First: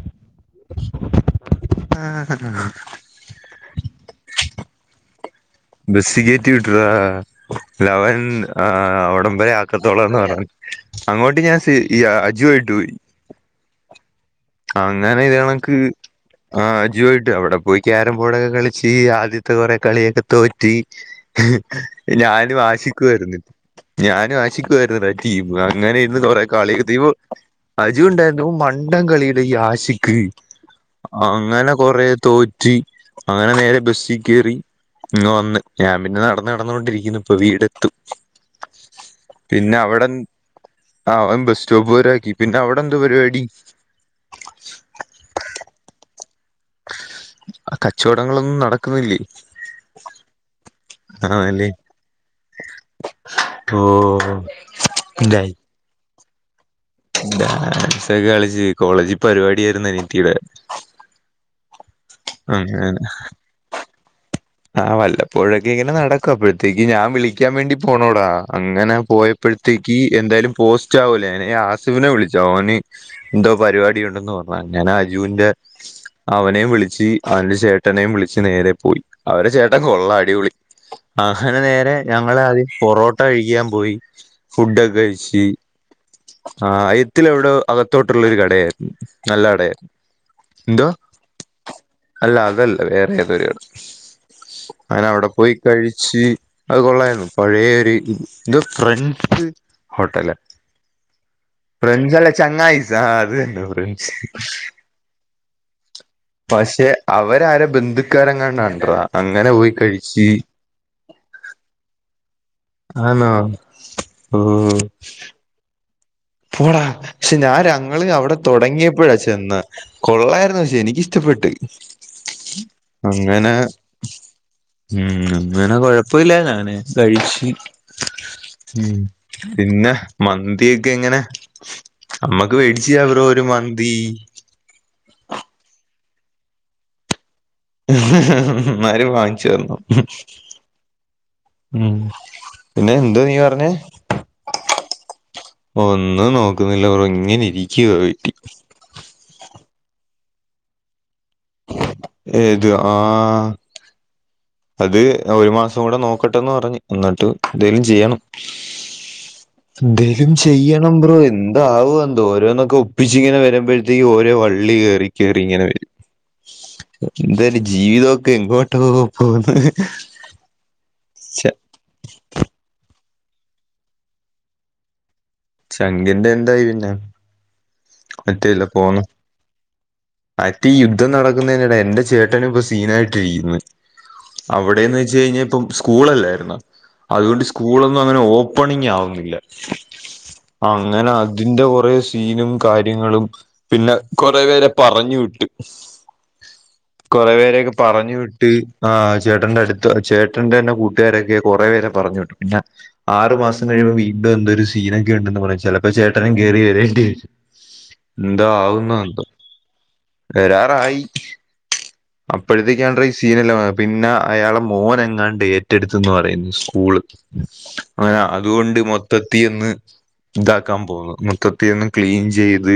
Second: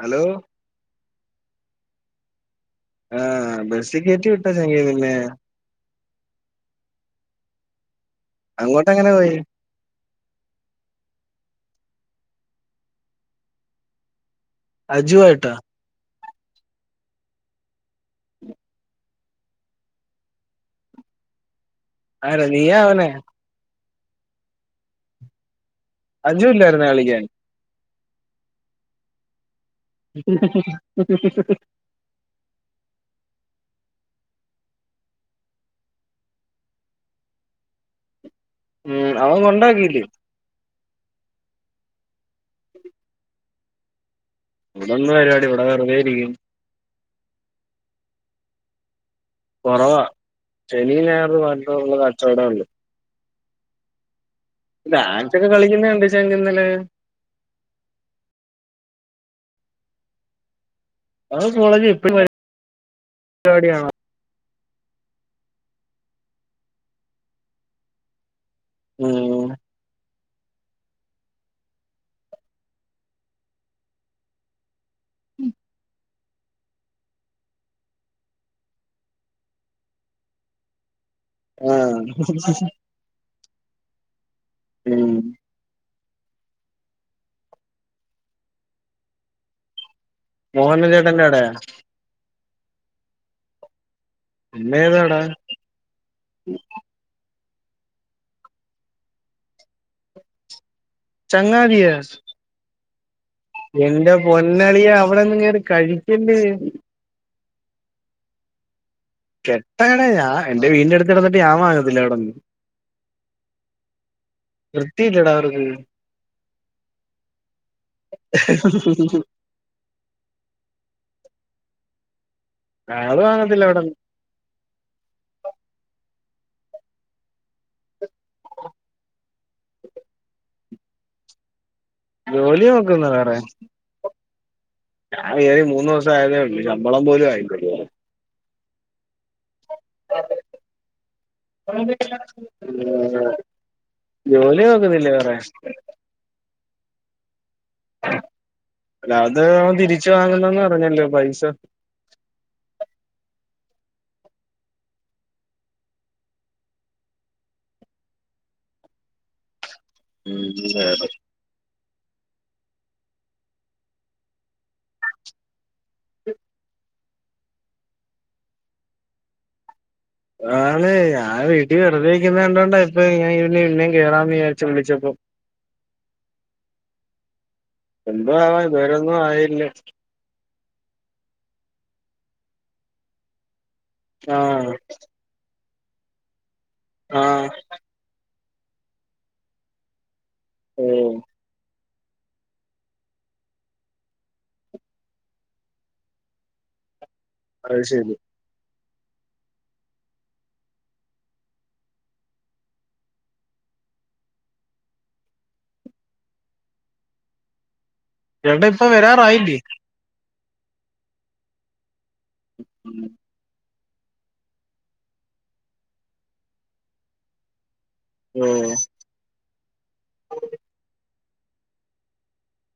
Hello ആ ഹ ഹ ഹ ആ ബസ്സിക്കേറ്റി വിട്ടാ ചങ്കെന്നു ലെ ബെസ്സിക്കേറ്റി വിട്ട്രാ ലവൻ ആ അങ്ങോട്ടെങ്ങനെ പോയി അവടമ്പരാക്കി കത്തോളന്ന് പർഞ്ഞു അങ്ങോട്ട് ഞാൻ സെ യ അജുവായിട്ടു പോയി അജു അങ്ങനെ ആയിട്ടാ ഇതേണക്ക് ആ അജുവാ യിട്ടവടെ പോയി ക്യാരം ബോഡൊക്കെ കളിച്ച് ആദ്യത് ത്തെ കൊറെ കളിയൊക്കെ തോറ്റ് ഹ് ആരാ ഞാനും നീയാ അവനെ ആശിക്കുവേര്ന്ന് ഞാനും ആശിക്കുവേരുന്നെടാ ടീമ് അങ്ങനെ ഇരുന്ന് കൊറെ അജു കളി ഇല്ലായിരുന്നോ ദീപു കളിക്കാൻ അജു ണ്ടായിരുന്നു ഓൻ മണ്ടം കളിയേനു ഈ ആശിക്ക് അങ്ങനെ കൊറേ തോറ്റി അങ്ങനെ നേരെ ബസ്സി ക്കേറി ഇങ്ങ് വന്ന് ഞാൻ പിന്നെ നടന്ന് നടന്നോണ്ടിരിക്ക്‌ന്ന് ഇപ്പ വീടെത്തും. ഉം അവൻ കൊണ്ടാക്കിയില്ലേ പിന്നവിടന്ന് ആഹ് അവൻ ബസ് സ്റ്റോപ്പ് വരാക്കി പിന്നവിടെന്തു പരിപാടി? വിടെന്ത് പരിപാടി ഇവിടെ വെറുതേയിരിക്ക്‌ന്ന്. കച്ചവടങ്ങളൊന്നും നടക്കുന്നില്ലി? കൊറവാ ശനിയും ഞായറുവണ്ടുള്ള കച്ചവടേ ഉള്ള്. ഓഹ്. ഡാൻസൊക്കെ കളിക്കുന്നണ്ട് ചങ്ക് ഇന്നലെ ഡാൻസൊക്കെ കളിച്ചു കോളേജിൽ പരിപാടിയായിരുന്നു അനിത്തീടെ ആ കോളജിപ്പഴും [unintelligible] എ അതേ അതെ രിടിയണോ? ആഹ് വല്ലപ്പോഴൊക്കെ ഇങ്ങനെ നടക്കും അപ്പോഴത്തേക്ക് ഞാൻ വിളിക്കാൻ വേണ്ടി പോണോടാ. അങ്ങനെ ഉം പോയപ്പോഴ്ത്തേക്ക് എന്തായാലും പോസ്റ്റ് ആവൂലേ അല്ലെങ്കി ആസിഫിനെ വിളിച്ച് ഓന്. എന്തോ പരിപാടി ഉണ്ടെന്ന് പർഞ്ഞു അങ്ങനെ അജൂന്റെ അവനേം വിളിച്ച് അവൻ്റെ ചേട്ടനെയും വിളിച്ച് നേരെ പോയി. അവരെ ചേട്ടം കൊള്ളാം അടിപൊളി അങ്ങനെ നേരെ ആഹ് ഞങ്ങളാദ്യം പൊറോ ട്ടകഴിക്കാൻ പോയി ഉം ഫുഡൊക്കഴിച്ച് ആഹ് ആയത്തിലെവ്ടൊ അകത്തോട്ടുള്ളൊരു കടയായിര്ന്നു നല്ല കടയായിരുന്നു. എന്തോ മോഹന്ന ചേട്ടന്റെവ്ടെയോ? അല്ല അതല്ല വേറെ ഏതൊരുട പിന്നെ ഏതാടാ ങ്ങനെവിടെ പോയി കഴിച്ച് അത് കൊള്ളായിര്ന്നു പഴേ ഒരു ന്തോഫ്രഞ്ച് ഹോട്ടല ചങ്ങാതിയാ ഫ്രഞ്ചല്ലെ ചങ്ങായിസാ ആഹ്അതെന്നേ എന്റെ പൊന്നളിയാ അവിടൊന്നുംനീകേറി കഴിക്കല്ലേ അവരാര ബന്ധുക്കാരെങ്ങാണ്ടാട്രാ അങ്ങനെ പോയ് കെട്ടകട കഴ്ച്ച്. ഞാൻ എന്റെ വീടിന്റെ അടുത്ത് കെടന്നിട്ട് ഞൻ വങ്ങത്തില്ല അവടന്ന്. ആന്നോ ഓഹ്.. അതേ. പോടാ പക്ഷെ ഞാൻ ഞങ്ങള് അവിടെ തൊടങ്ങിയപ്പഴാ ചെന്ന്. കൊള്ളായിര്ന്നു പക്ഷേ എനിക്കിഷ്ടപ്പെട്ട്. ആള് അങ്ങനെ വാങ്ങത്തില്ല അവിടൊന്നും ഉം അങ്ങനെ കൊഴ്പ്പല്ല്യരിന്ന് ഞാന് കഴിച്ച് ഉം പിന്നെ മന്തിക്കെങ്ങനെ അമ്മക്ക് ജോലി നോക്കുന്നു വേട്ച്ച്താവരൊരു വേറെ ഒരു മന്തി. ഞാൻ കയറി മൂന്ന് ദിവസം ആയതേള്ളു ശമ്പളം പോലും ആയിട്ടില്ല ഇതുവരേ എന്നാലുംവാങ്ങിച്ചരണം. ഉം പിന്നെ എന്തുയീ പർഞ്ഞേ? ജോലി നോക്കുന്നില്ല വേറെ ഒന്നും നോക്കുന്നില്ലബ്രോ ഇങ്ങനെ ഇരിക്കുവ വീട്ടി. ലാത് അവൻ തിരിച്ചു വാങ്ങ്ന്നന്ന് പറഞ്ഞല്ലോ പൈസ ഏത് ആഹ്.. അത് ഒരു മാസം കൂടെ നോക്കട്ടെന്ന് പറഞ്ഞ് എന്നിട്ട് എന്തേലും ചെയ്യണം. എന്തേലും ചെയ്യണം ബ്രോ എ എന്താവോഎന്തോ ഓരോന്നൊക്കെ ഒപ്പിച്ച് ങ്ങനെ വരുമ്പോഴ്ത്തേക്കും ഓരോ വള്ളി കേറി കേറി ഇങ്ങനെ വരും. [inaudible] എന്താലെ ജീവിതോക്കെ എങ്ങോട്ടോ പോവ്ന്ന്. ആണ് ഞൻ വീട്ടിൽ വെറുതെയിര്ക്ക്ണ കണ്ടോണ്ടാ ഇപ്പൊ ഞാൻ ഇന്നേം കേറാന്ന് വിചാര്ച് വിളിച്ചപ്പം ചങ്കിന്റെ എന്തായ് പിന്നെ. എന്തോവാൻ ഇതുവരൊന്നും ആയില്ല. അടി യുദ്ധം നടക്കുന്നതിനിടെ എന്റെ ചേട്ടനും ഇപ്പം സീനായിട്ടിരിക്ക്ന്ന്. ആ അവിടേന്ന് വെച്ച് കഴിഞ്ഞാ ഇപ്പം സ്കൂളല്ലായിര്ന്നാ ആ അതുകൊണ്ട് സ്കൂളൊ ങ്ങനെ ഓപ്പണിങ് ആവുന്നില്ല ഓ അങ്ങനെ അതിൻ്റെ കൊറേ സീനും. കാര്യങ്ങളും പിന്നെ കൊറേ പേരെ പറഞ്ഞു വിട്ടു, കൊറേ പേ ക്ക് അത് പറഞ്ഞു ശരി വി ട്ട് ആഹ് ചേട്ടന്റെ അടുത്ത ചേട്ടന്റെ തന്നെ കൂട്ടുകാരൊക്കെ കുറേ പേരെ പറഞ്ഞു വിട്ടു പിന്നെ ആറ് മാസം കഴിയുമ്പോ വീണ്ടും എന്തൊരു സീനൊക്കെ ഉണ്ടെന്ന് പറ ചിലപ്പോ ചേട്ടനും കേറി വരേണ്ടിവരും. എന്താ ചേട്ടാ ഇപ്പൊ ആവുംന്നെന്തോ. വരാറായില്ലേ വരാറായി അപ്പോഴ്ത്തേക്കാണ്ടീസീനല്ലാം വര് പിന്നെ അയാളെ മോന്ങ്ങാണ്ട് ഏറ്റെട്ത്തൂന്ന് പറയുന്നു സ്കൂള്. അങ്ങനെ ഓ അതുകൊണ്ട് മൊത്തത്തി ഒന്ന് ഇതാക്കാൻ പോകുന്നു മൊത്തത്തി ഒന്ന് ക്ലീൻ ചെയ്ത്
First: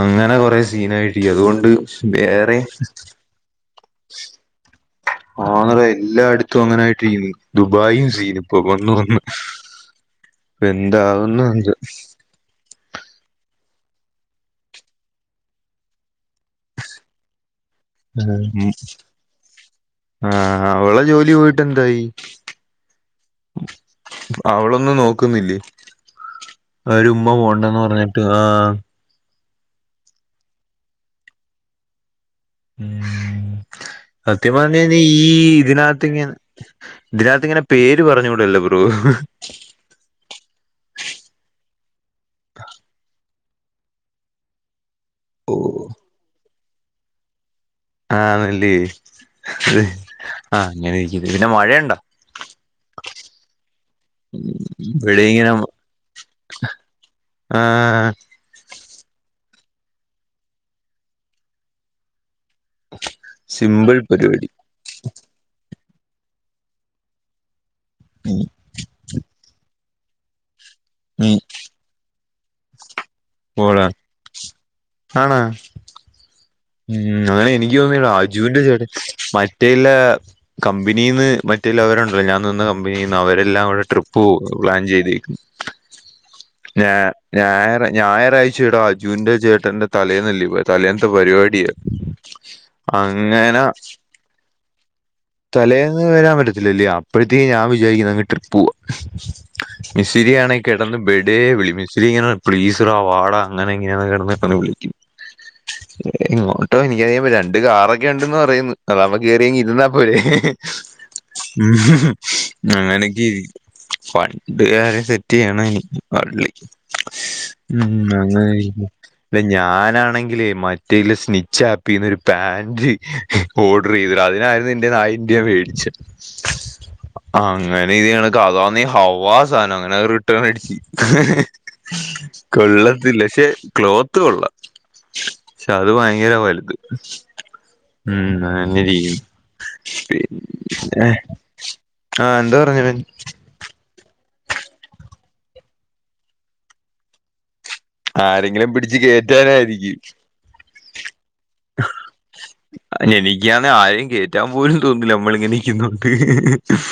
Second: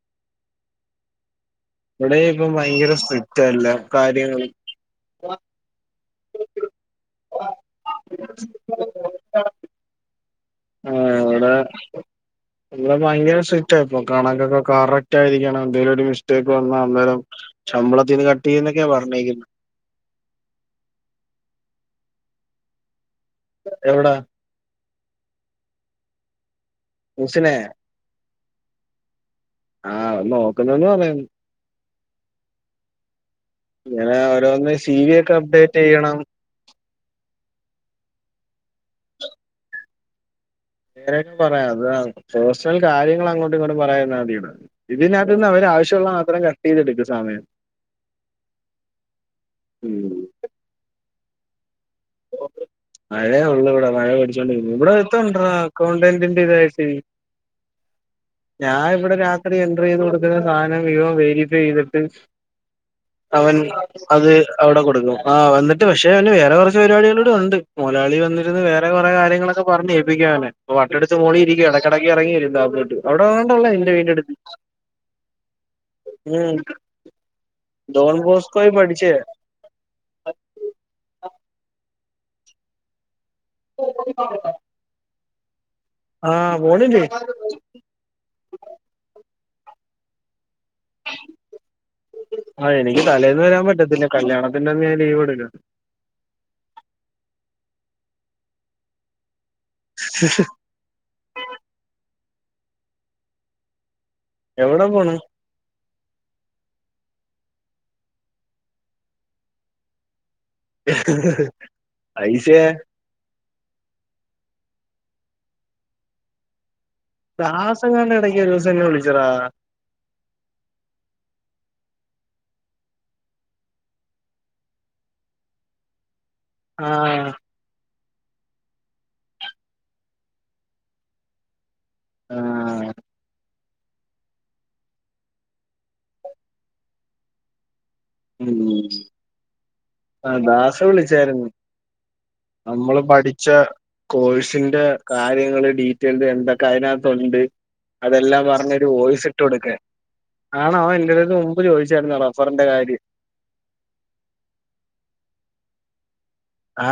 അങ്ങനെ കൊറെ സീനായിട്ട് ഇരിക്ക അതുകൊണ്ട് ഇവിടെ ഇപ്പം വേറെ ഭയങ്കര സ്ട്രിക്റ്റ എല്ല കാര്യങ്ങളും ആന്ന എല്ലായിടത്തും അങ്ങനെയിട്ട് ദുബായിയും സീൻ ഇപ്പൊ വന്ന വന്ന് എന്താവും എന്തോ അ ഭയങ്കര സ്ട്രിക്റ്റാപ്പൊ കണക്കൊക്കെ കറക്റ്റ് ആയിരിക്കണം എന്തേലും ഒരു മിസ്റ്റേക്ക് വന്നാൽ അന്നേരം ശമ്പളത്തിന്ന് കട്ട് ആഹ് ചെയ്യുന്നൊക്കെയാ പറഞ്ഞേക്കുന്നെ ഉം അവളെ ജോലി പോയിട്ട് എന്തായി എവിടാ അവളൊന്നും നോക്കുന്നില്ലേ ഒരു ഉമ്മ മുസിനെ പോണ്ടന്ന് പറഞ്ഞിട്ട് ആ ആഹ് നോക്കുന്നന്ന് പറയുന്ന് ഉം ഇങ്ങനെ സത്യം ഓരോന്ന് പറഞ്ഞു സി കഴിഞ്ഞാ വി ഈ ഒക്കെ അപ്ഡേറ്റ് ചെയ്യണം ഇതിനകത്ത്ങ്ങെനെ ഇതിനകത്ത് ഇങ്ങനെ പേര് പറഞ്ഞുകൂടല്ലോ ബ്രോ പേരൊക്കെ പറയാം അത് പേഴ്സണൽ കാര്യങ്ങൾ അങ്ങോട്ടും ഇങ്ങോട്ടും പറയാതിരുന്നാ മതീന്ന് ഇതിനകത്ത് നിന്ന് ഓ അവര് ആവശ്യമുള്ള മാത്രം കട്ട് ചെയ്തെടുക്കും സമയം ആണല്ലേ ഉം ആഹ് അങ്ങനെ ഇരിക്ക പിന്നെ മഴയുണ്ടോ മഴേ ഉള്ളൂ ഇവിടെ മഴ പടിച്ചോണ്ടിരിക്കുന്നു ഇവിടെ ഇത്ത് ഉണ്ടെടാ അക്കൗണ്ടന്റിന്റെ ഇതായിട്ട് ആഹ് ഞാൻ ഇവിടെ രാത്രി എൻറർ ചെയ്ത് കൊടുക്കുന്ന സാധനം മുഴുവൻ വെരിഫൈ ചെയ്തിട്ട് അവൻ സിമ്പിൾ അത് പരിപാടി അവിടെ കൊടുക്കും ആഹ് വന്നിട്ട് പക്ഷേ പിന്നെ വേറെ കുറച്ച് പരിപാടികളോടെ ഉണ്ട് മുതലാളി ഉം, വന്നിരന്ന് വേ റെ കുറെ കാര്യങ്ങളൊക്കെ പറഞ്ഞു ഏപ്പിക്കും അവനെ വട്ടെടുത്ത് ഉം. മോളി ഇരിക്കും എടക്കിടക്കു ഇറങ്ങി വരും ടാബോയിട്ട് അവിടെ വാണ്ടള്ളേ ഓടാ എന്റെ വീടിന്റെടുത്ത് ആണോ ഉം ഉം അതാ എനിക്ക് തോന്നിയ ഡോൺ അജുവിന്റെ ബോസ്കോയി ചേട്ട പഠിച്ചേ മറ്റേല്ല കമ്പനിയിൽന്ന് മറ്റേല്ല അവരുണ്ടല്ലോ ഞാൻ നിന്ന ക കമ്പനീന്നു അവരെല്ലാം കൂടെ ട്രിപ്പ് പോവുന്നു പ്ലാൻ ചെയ്തിരിക്കുന്നു ആ ഞാ പോണില്ലേ ഞായ ഞായറാഴ് ചെടാ അജുന്റെ ചേട്ടന്റെ തലേന്നല്ലെ പോയെ തലേന്നത്തെ പരിപാടി ആ എനിക്ക് തലേന്ന് വരാൻ അങ്ങനെ പറ്റത്തില്ല കല്യാണത്തിന്റെ അന്ന് ഞാൻ ലീവ് എടുക്കാം തലേന്ന് വരാൻ പറ്റത്തില്ലല്ല്യേ അപ്പഴത്തേന് ഞാൻ വിചാരിക്കുന്നു ട്രിപ്പ് പോവാ മിസ്രിയാണെ കെടന്ന് ബെഡേ വിളി മിസ്ലിങ്ങാ പ്ലീസെടാ വാടാ അങ്ങനെ ഇങ്ങനെയ കിടന്ന് കെന്ന് എവിടെ വിളിക്കും പോണ് ഇങ്ങോട്ടോ എനിക്കറിയാൻ പ രണ്ട് കാറൊക്കെ ഇണ്ടന്ന് പറയുന്ന് അതാവുമ്പൊ കേറിയിങ്ങ് ഇര്ന്നാ ഒരേ പൈസ ഉം അങ്ങനക്കെ ഇരി ഫണ്ട്‌ കാരെ സെറ്റെയ്യാനാ ഇനി പാട് ഉം ദാസങ്ങാണ്ട് ഇടയ്ക്ക് ഒരു അങ്ങനെയി ദിവസം എന്നെ വിളിച്ചടാ ഇപ്പ ഞാനാണെങ്കിലേ മ റ്റീല് സ്നിച്ച് ആപ്പീന്നൊര് പാന്റ് ഓഡറെയ്ത് ഡാ അതിനായിര ത്തിന്റെത് ആഇന്ത്യ മേടിച്ചു ആഹ് അങ്ങനെ ഇതയാണ് കഥന്ന ഹവ്വാ സാധം അങ്ങനെത് റിട്ടേൺ അടിച്ച് ആഹ് കൊള്ളത്തില്ല പക്ഷെ ക്ലോത്ത് കൊള്ളാം പക്ഷെ അത് ഭയങ്കര വലുത് ഉം അങ്ങന്നെരിക്കുന്നു ആ ദാസ് വിളിച്ചാര്ന്ന് ആ എന്താ പറഞ്ഞവൻ നമ്മള് പഠിച്ച കോഴ്സിന്റെ കാര്യങ്ങള് ഡീറ്റെൽഡ് എന്തൊക്കെ അതിനകതുണ്ട് അതെല്ലാം ആരെങ്കിലും പറഞ്ഞൊര് പിടിച്ച് വോയ്സ്ട്ട് കൊടുക്കേ കേറ്റാനായിരിക്കും ആണോ അവൻ എന്റടുത്ത് മുമ്പ് ചോദിച്ചായിരുന്നു റഫറ്ന്റെ കാര്യം ഇക്ക്യാന്നെ ആരെയും കേറ്റാൻ പോലും തോന്നില്ല നമ്മള് ങ്ങനിക്കുന്നോണ്ട്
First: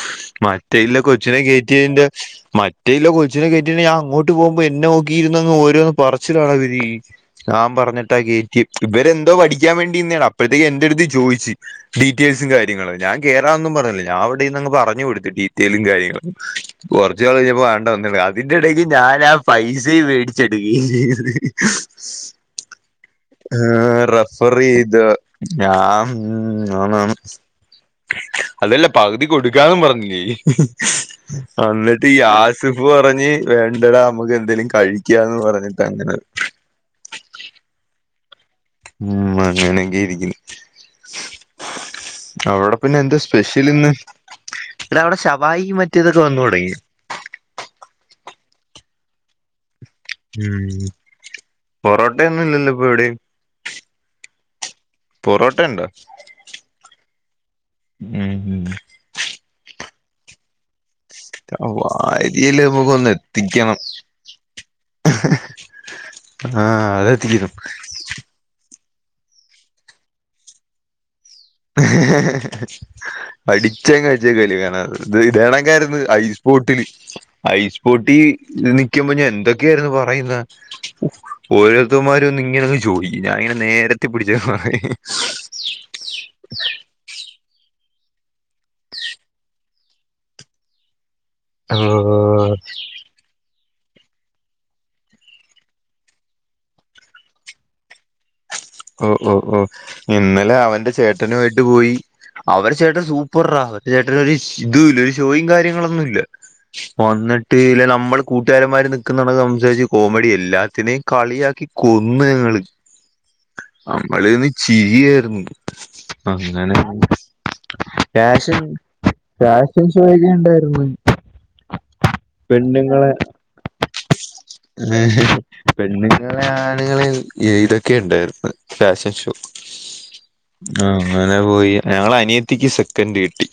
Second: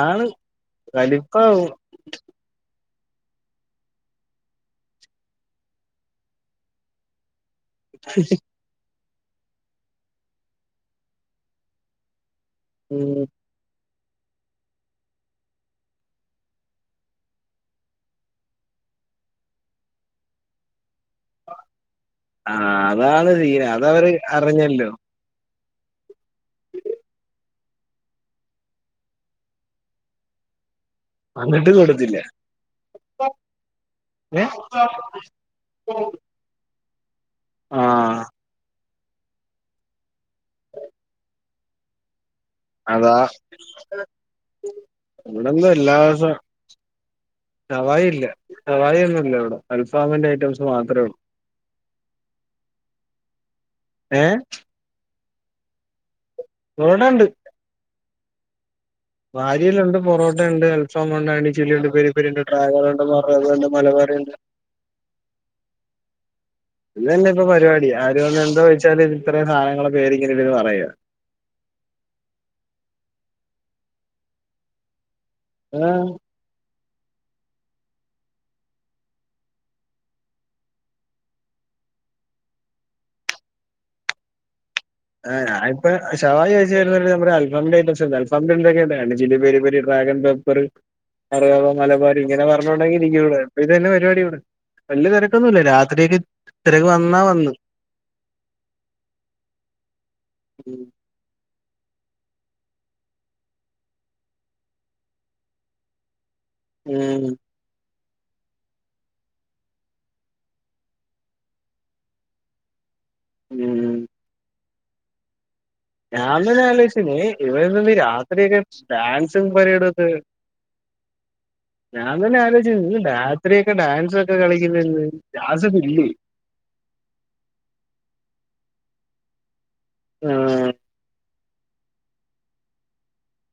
ആണ് മറ്റേ ഇല്ല കൊച്ചിനെ കലിപ്പാവും കേറ്റിയേന്റെ മറ്റ്‌ റ്റില്ല കൊച്ചിനെ കേറ്റിയില്ല ഞാൻ അങ്ങോട്ട് പോകുമ്പോ എന്നെ നോക്കിയിരുന്നങ്ങ് ഓരോന്ന് പറച്ചിലാടാ ഇവര് ഞാ പറഞ്ഞിട്ടാ കേറ്റിയെ ഇവരെന്തോ പഠിക്കാൻ വേണ്ടിന്നേണ് അപ്പോഴത്തേക്ക് എന്റെ അടുത്ത് ചോദിച്ച് ഡീറ്റെയിൽസും കാര്യങ്ങളും ഞാൻ ഉം കേ ഞ്ഞാ ഒന്നും പറഞ്ഞില്ല ഞാൻ അവ്ടെര്ന്ന് അങ്ങ് പറഞ്ഞു കൊടുത്തു ഡീറ്റെയിലും കാര്യങ്ങളും കൊറച്ച് നാള് കയ്ഞ്ഞപ്പോ വേണ്ടോന്നി അതിന്റെടക്ക് ഞാനാ പൈസിം മേടിച്ച് ആ റഫറെയ്തോ ആഹ് ഞാൻ അതാണ് സീന് ഉം അതവര് അറിഞ്ഞല്ലോ ഉം ന്ന ന്ന ന്ന അതല്ല പകുതി കൊടുക്കാന്നും പറഞ്ഞില്ലേ എന്നിട്ട് അന്നിട്ട് ഈ കൊടുത്തില്ല ആയാസിഫ് പറഞ്ഞ് വേണ്ടടാ നമ്മക്ക് എന്തേലു കഴ് ക്യാ ന്ന് പറഞ്ഞിട്ട് അങ്ങനെ ആഹ് ഉം അങ്ങനങ്കി ഇരിക്ക്‌ല്ല [inaudible] അവ്ടെ അതാ പിന്നെന്താ സ്പെഷ്യൽ ഇന്ന് ടാ അവ്ടെ ശവായിയും മറ്റേതൊക്കെ വന്നു തുടങ്ങി ഷവായി ഇല്ല സവായി ഒന്നുംല്ല അവ്ടെ അൽഫാമിന്റെ ഐറ്റംസ് മാത്രെ ഉള്ളൂ പൊറോട്ടൊയൊന്നും ഇല്ലല്ലോ ഇപ്പൊ എവ്ടിം ഏഹ് പൊറോട്ടയുണ്ട് ഇവടേണ്ട് ഉം ഉം ആര്യയലുണ്ട് പൊറോട്ടയുണ്ട് അൽഫ ഫാമുണ്ട് അയ്‌ന്റെ ചില്ലി ണ്ട് പെരി പെരിണ്ട് വാരിയല് ഡ്രാവറ ഉണ്ട് നമുക്കൊന്ന് മറ ഉണ്ട് എത്തിക്കണം മലബാറിണ്ട് ആ അതത്തിച്ചരും ഇവട്ന്ന് എന്ത്‌ കഴിച്ചാല് ഇത്രയും സധനങ്ങള പേര് ങ്ങനെ ഇവര് പറയ അടിച്ചങ്ങ്ച്ച കല് കാണ ഇത് ഇതേണക്കാരുന്നു അയ്സ് ബോട്ടില് ഐസ് ബോട്ടി നിക്കുമ്പോ ഞാൻ എന്തൊക്കെയായിരുന്നു പറയുന്ന ഒ ഓരോരുത്തമാര് വന്ന് ഇങ്ങനെ ചോയിക് ഞാനിങ്ങനെ നെരത്തി പിടിച്ച ആ ഞാനിപ്പോ ഷവായി ചോയ്ച് വരുന്നർക്ക്‌ നമ്മുടെ അൽഫാമിന്റെ ഐറ്റംസ് കാണിച് സംമ്പരംന്തൊക്കെ ഇതാണ് ജിലിപെരി പൊരി ഡ്രാഗൺ പെപ്പറ് അറവരാ മലബാരി ആഹ് ഇങ്ങനെറഞ്ഞോണ്ടക്കെ ഇരിക്കവിടെ പിന്നെ എന്താ പരിപാടിവിടെ വല്യ തെരക്കൊന്നുംല്ല രാത്രിയക്കെ തിരക്ക് വന്നാ വന്ന് ഓഹ് ഓഹ് ഓഹ് ഇന്നലെ അവന്റെ ചേട്ടനു ആയിട്ട് പോയി അവരെ ചേട്ടൽ സൂപ്പർ റാ അവരു ചേട്ടൻ സ്‌ ഇതൂല ഒരു ഷോയും കാര്യങ്ങളൊന്നുല്ല ഒ ഉം ന്നെട് ട്ടീല്ല നമ്മൾ കൂട്ടുകാരന്മാർ ന്നിക്കന്നട സംസാരിച്ച് കോമഡി എല്ലാത്തിനെ കളിയാക്കി കൊന്ന് ഞങ്ങൾ ഉം നമ്മളെന്ന് ചിരിയായിരുന്നു രാമന അങ്ങനെ ആലോചിനെ ഇവിടെന്ന് രാത്രിയൊക്കെ ഡാൻസും പരേഡും ഒക്കെ ചോയ്കണ്ടായിര്ന്നു ഞാൻ തന്നെ ആലോച്ച് ന്ന് രാത്രിയൊക്കെ ഡാൻസൊക്കെ കളിക്കുന്ന് രാസൊ ഇല്ലേ ആളുകള് ഏയ്തൊക്കെ ഇണ്ടായിര്ന്ന് ഫാഷൻ ഷോ ആഹ് ആ അങ്ങനെ പോയി ഞളെ അനിയത്തിക്ക് സെക്കൻഡ് കിട്ടി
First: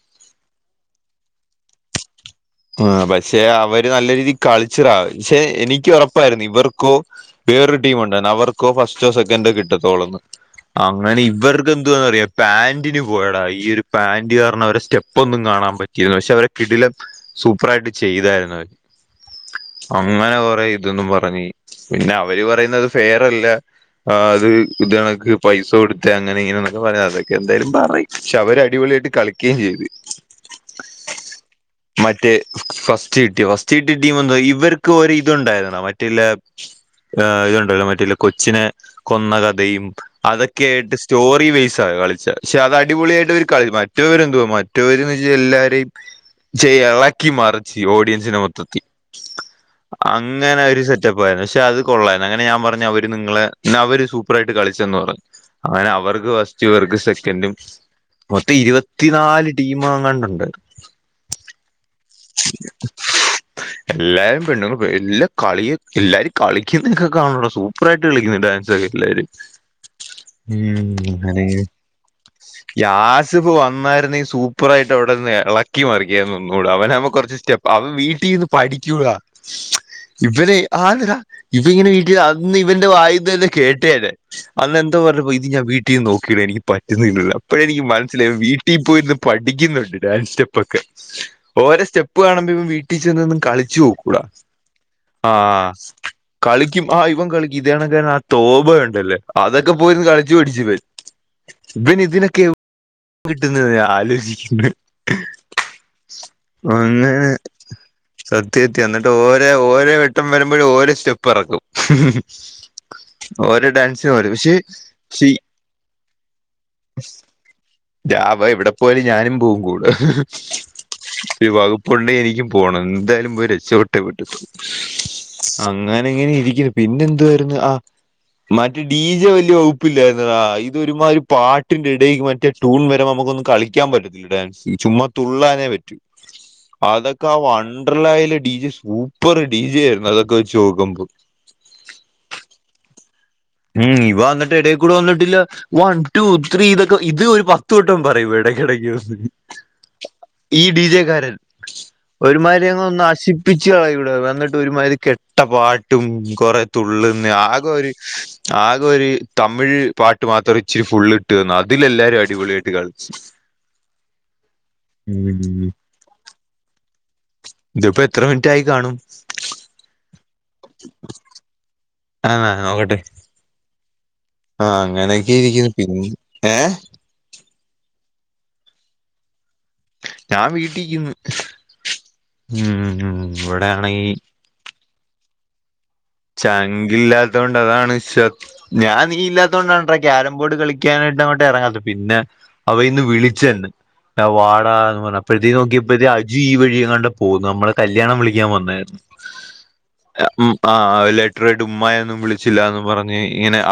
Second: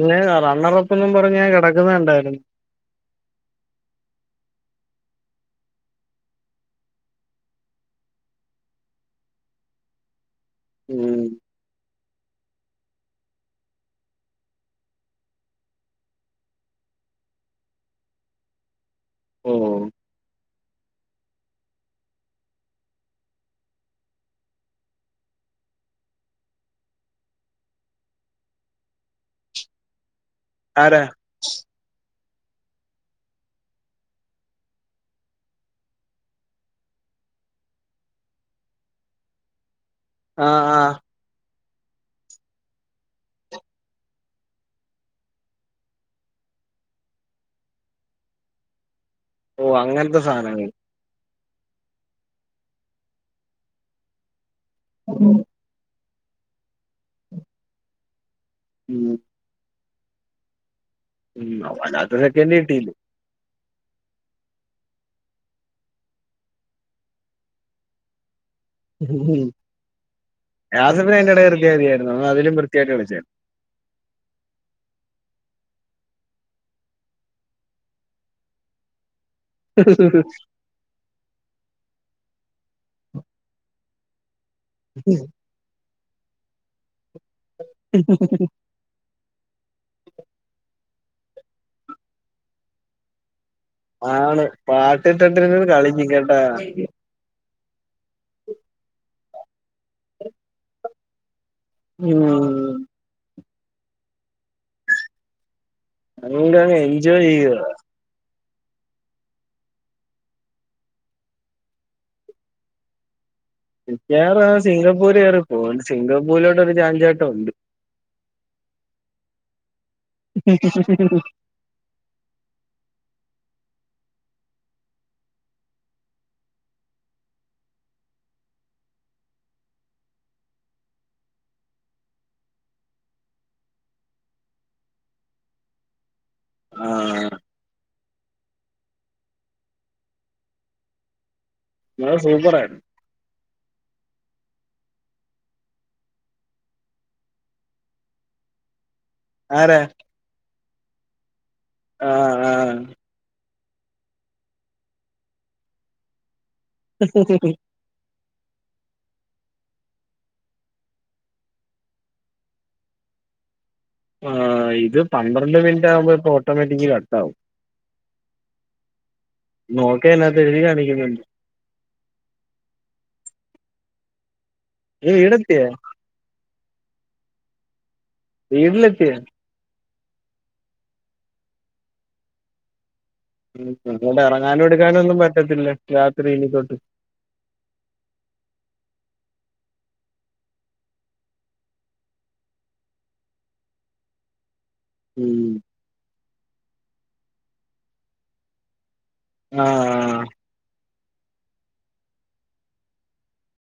ന്ന് റണ്ണറപ്പന്നും പറഞ്ഞാ കെടക്കുന്ന ഇണ്ടായിരുന്നു ആ പക്ഷെ അവര് നല്ല രീതിയിൽ കളിച്ചറാ പക്ഷെ എനിക്ക് ഉറപ്പായിരുന്നു ഇവർക്കോ വേറൊരു ടീമ ഉണ്ടായി അവർക്കോ ഫസ്റ്റോ സെക്കൻഡോ കിട്ടത്തോളന്ന് അങ്ങനെ ഉം ഇവർ എന്തുവാണറിയോ പാന്റിന് പോയടാ ഈ ഒരു പാന്റ് കാരണം അവരെ സ്റ്റെപ്പ് ഒന്നും കാണാൻ പറ്റിത പക്ഷെ അവരെ കിടിലം സൂപ്പറായിട്ട് ചെയ്തായിരുന്നു അവര് ഓ അങ്ങനെ കുറെ ഇ ഇതൊന്നും പറഞ്ഞ് പിന്നെ അവര് പറയുന്നത് ഫെയർല്ല ആ അത് ഇത് കണക്ക് പൈസ കൊടുത്ത അങ്ങനെ ഇങ്ങനെന്നൊക്കെ പറയാ അതൊക്കെ എന്തായാലും പറയ് പക്ഷെ അവര് അടിപൊളിയായിട്ട് കളിക്കെ ചെയ്ത് ആരാ മറ്റേ ഫസ്റ്റ് കിട്ടിയ ഫസ്റ്റ് കിട്ടിയ ടീമ് ഒന്ന ഇവർക്ക് ഒരി ഇത് ഉണ്ടായിരുന്ന മറ്റെല്ല ഇതുണ്ടല്ലോ മറ്റലെ കൊച്ചിനെ കൊന്ന കഥയും ആഹ് അതൊക്കെയ ആയിട്ട് ആഹ് സ്റ്റോറി ബേസ് ആ കളിച്ച ക്ഷെ അത് അടിപൊളിയായിട്ട് അവര് കള മറ്റവര് എന്തുവാ മറ്റവരന്ന് വെച്ചാൽ എല്ലാരെയും ചെ ഇളക്കി മറിച്ച് ഓഡിയൻസിന്റെ മൊത്തത്തിൽ ഓ അങ്ങനത്തെ അങ്ങനെ സാധനങ്ങൾ ഒരു സെ [unintelligible] പക്ഷെ അത് കൊള്ളായിരുന്നു അങ്ങനെ ഞാൻ പറഞ്ഞഞ് അവര് നിങ്ങള് അവര് സൂപ്പർായിട്ട് കളിച്ചന്ന് പറഞ്ഞു ഉം അങ്ങനെ അവർക്ക് ഫസ്റ്റ് ഇർക്ക് സെക്കൻഡും മൊത്തം ഇരുപത്തിനാല് ടീ മാങ്ങാണ്ടണ്ട് ഉം [unintelligible] ഇട്ടീല് എല്ലാരും പെണ്ണു എല്ലാ കളിയ എല്ലരും കളിക്കുന്നക്കെ കാണ സൂപ്പർായിട്ട് കളിക്കുന്നു ഡ [unintelligible] ഉം യാസഫിനെ അതിന്റെ അങ്ങനെ ഇടയിൽ നിർത്തിയാൽ മതിയായിരുന്നു അവൻ അതിലും വൃത്തിയായിട്ട് കളിച്ചായിരുന്നു യാസ്ഫ് വന്നരുന്നെ സൂ സുപ്പുറായിട്ട് അവിടെന്ന് ഇളക്കി മാറിക്കിയ ഒന്നുകൂട അവനുമ കുറച്ച് സ്റ്റെപ്പ് അവൻ വീട്ടിൽന്ന് പഠിക്കൂലാ ഇവനെ ആണെടാ ഇവ ഇങ്ങനെ വീട്ട അന്ന് ഇവന്റെ വായന്ന്ല്ലെ കേട്ടേല്ല അന്ന് എന്തോ പറഞ്ഞ ഇത് ഞാൻ വീട്ടിൽ നോക്കിയി എനിക്ക് പറ്റുന്നില്ല അപ്പോഴെനിക്ക് മനസ്സിലായി വീട്ടി ഇപ്പോ ഇന്ന് പഠിക്കുന്നുണ്ട് ഡാൻസ് സ്റ്റെപ്പ ഒക്കെ ഓരോ സ്റ്റെപ്പ് കാണുമ്പോ ഇവൻ വീട്ടീ ചെന്ന് കളി ചൂട ആണ് പാട്ടിട്ടിട്ടിരുന്ന് ആഹ് കളിക്കും കേട്ടാ കളിക്കും ആഹ് ഇവൻ കളി ഇതാണ കാര ആ തോപ ഒണ്ടല്ലേ അതൊക്കെ പോയിന്ന് കളിച്ചു പിടിച് ഇവൻ ഇവന് ഇതിനൊക്കെ ഉം കിട്ടുന്ന ആലോചിക്കുന്നു അതുകൊണ്ട് അങ്ങ് ഒന്ന് എൻജോയ് ചെയ്യുക സത്യത്തി എന്നിട്ട് ഓര ഓരോ വട്ടം വരുമ്പോഴ ഓരോ സ്റ്റെപ്പ് ഇറക്കും ഓരുടെ ഞാൻ നാളെ സിംഗപ്പൂര് കയറിപ്പോവാ സിംഗപ്പൂരിലോട്ടൊ ഒരു ചാഞ്ചാട്ടം ഉണ്ട് രാവ ഇവിടെ പോല ഞാനും പോ കൂട് [unintelligible] [inaudible] ബീമാപലിഎനിക്കു പോകണം എന്തായാലും രക്ഷപട്ടെ പറ്റത്തൊള്ളൂ [inaudible] അങ്ങന ഇങ്ങനെ ഇരിക്കുന്നു പിന്നെന്ന്തുയിരുന്നു ആ മറ്റേ ഡി ജെ വലിയ വകുപ്പില്ലായിരുന്നാ ഇതൊ ഒരുമാതി ഒരു പാട്ടിന്റെ ഇടക്ക് മറ്റേത് ടൂൺ വരെ നമുക്കൊന്നും കളിക്കാൻ പറ്റത്തില്ല ഡാൻസ് ചുമത്തുള്ളാനേ പറ്റൂ ആഹ് അതൊക്കെ ആ വണ്ടർലായല ഡിജെ സൂപ്പർ ഡിജെ ആയിരുന്നു അതൊക്കെ വെച്ച് നോക്കുമ്പ്പോൾ ആഹ് സൂപ്പർായിരുന്നു ഉം ഇവ ന്നട്ട് എടേയ് കൂടെ വന്നിട്ടില്ല വൺ ടു ത്രീ ഇതൊക്കെ ഇത് ഒരു പത്ത് വട്ടം പറയൂ ഇടക്കിടക്ക് ആരെ ഈ ഡി ജെക്കാരൻ ആഹ് ഒരുമാ ആഹ് [unintelligible] നശിപ്പിച്ച് കളയു വന്നിട്ട് ഒരുമാതിരി കെട്ട പാട്ടും കൊറെ തുള്ളുന്നെ ആകെ ഒരു ആകെ ഒരു തമിഴ് പാട്ട് മാത്രം ഇച്ചിരി ഫുള് ഇട്ട് തന്നു അതിൽെല്ലാവാരും അടിപൊളിയ ആയിട്ട് കളിച്ചു ആഹ് ഇത് പന്ത്രണ്ട് ഉം മിനിറ്റ് ആകുമ്പോ ഓട്ടോമാറ്റിക്ക ക ട്ടാവും ഇതിപ്പോ എത്ര മിനിറ്റ് ആായി കാണും നോക്ക എന്നാത്തെ എഴുതി കാണിക്കുന്നുണ്ട് ആഹ് നോക്കട്ടെ ആഹ് നീ അങ്ങനെയൊക്കെ വീടെത്തിയോ ഇരിക്കുന്നു പിന്നെ ഏ വീട്ടില എത്തിയ ഞാൻ വീട്ടിക്ക്‌ന്ന് ഉംഉം [unintelligible] ഇറങ്ങാനും എടുക്കാന ഒന്നും പറ്റത്തില്ല രാത്രി ഇനി തൊട്ട് ചങ്കില്ലാത്ത കൊണ്ട് അതാണ് വിശ്പ്പ് ഞാൻ നീ ഇല്ലാതോണ്ടാണ് കേരം ബോർഡ് കളിക്കാനായിട്ട് അങ്ങോട്ട് ഇറങ്ങാത്ത പിന്നെ അവയിന്ന് വിളിച്ചന്ന് വാട ഉം അപ്പയത നോക്കിയപ്പോതി അജു ഈ വഴിെങ്ങാണ്ട് പോകുന്നു നമ്മളെ കല്യാണം വിളിക്കാൻ വന്നേ ആഹ് [unintelligible] ലെറ്ററായിട്ട് ഉമ്മായിന്നും വിളിച്ചില്ലന്ന് പറഞ്ഞ് ഇങ്ങനെ അ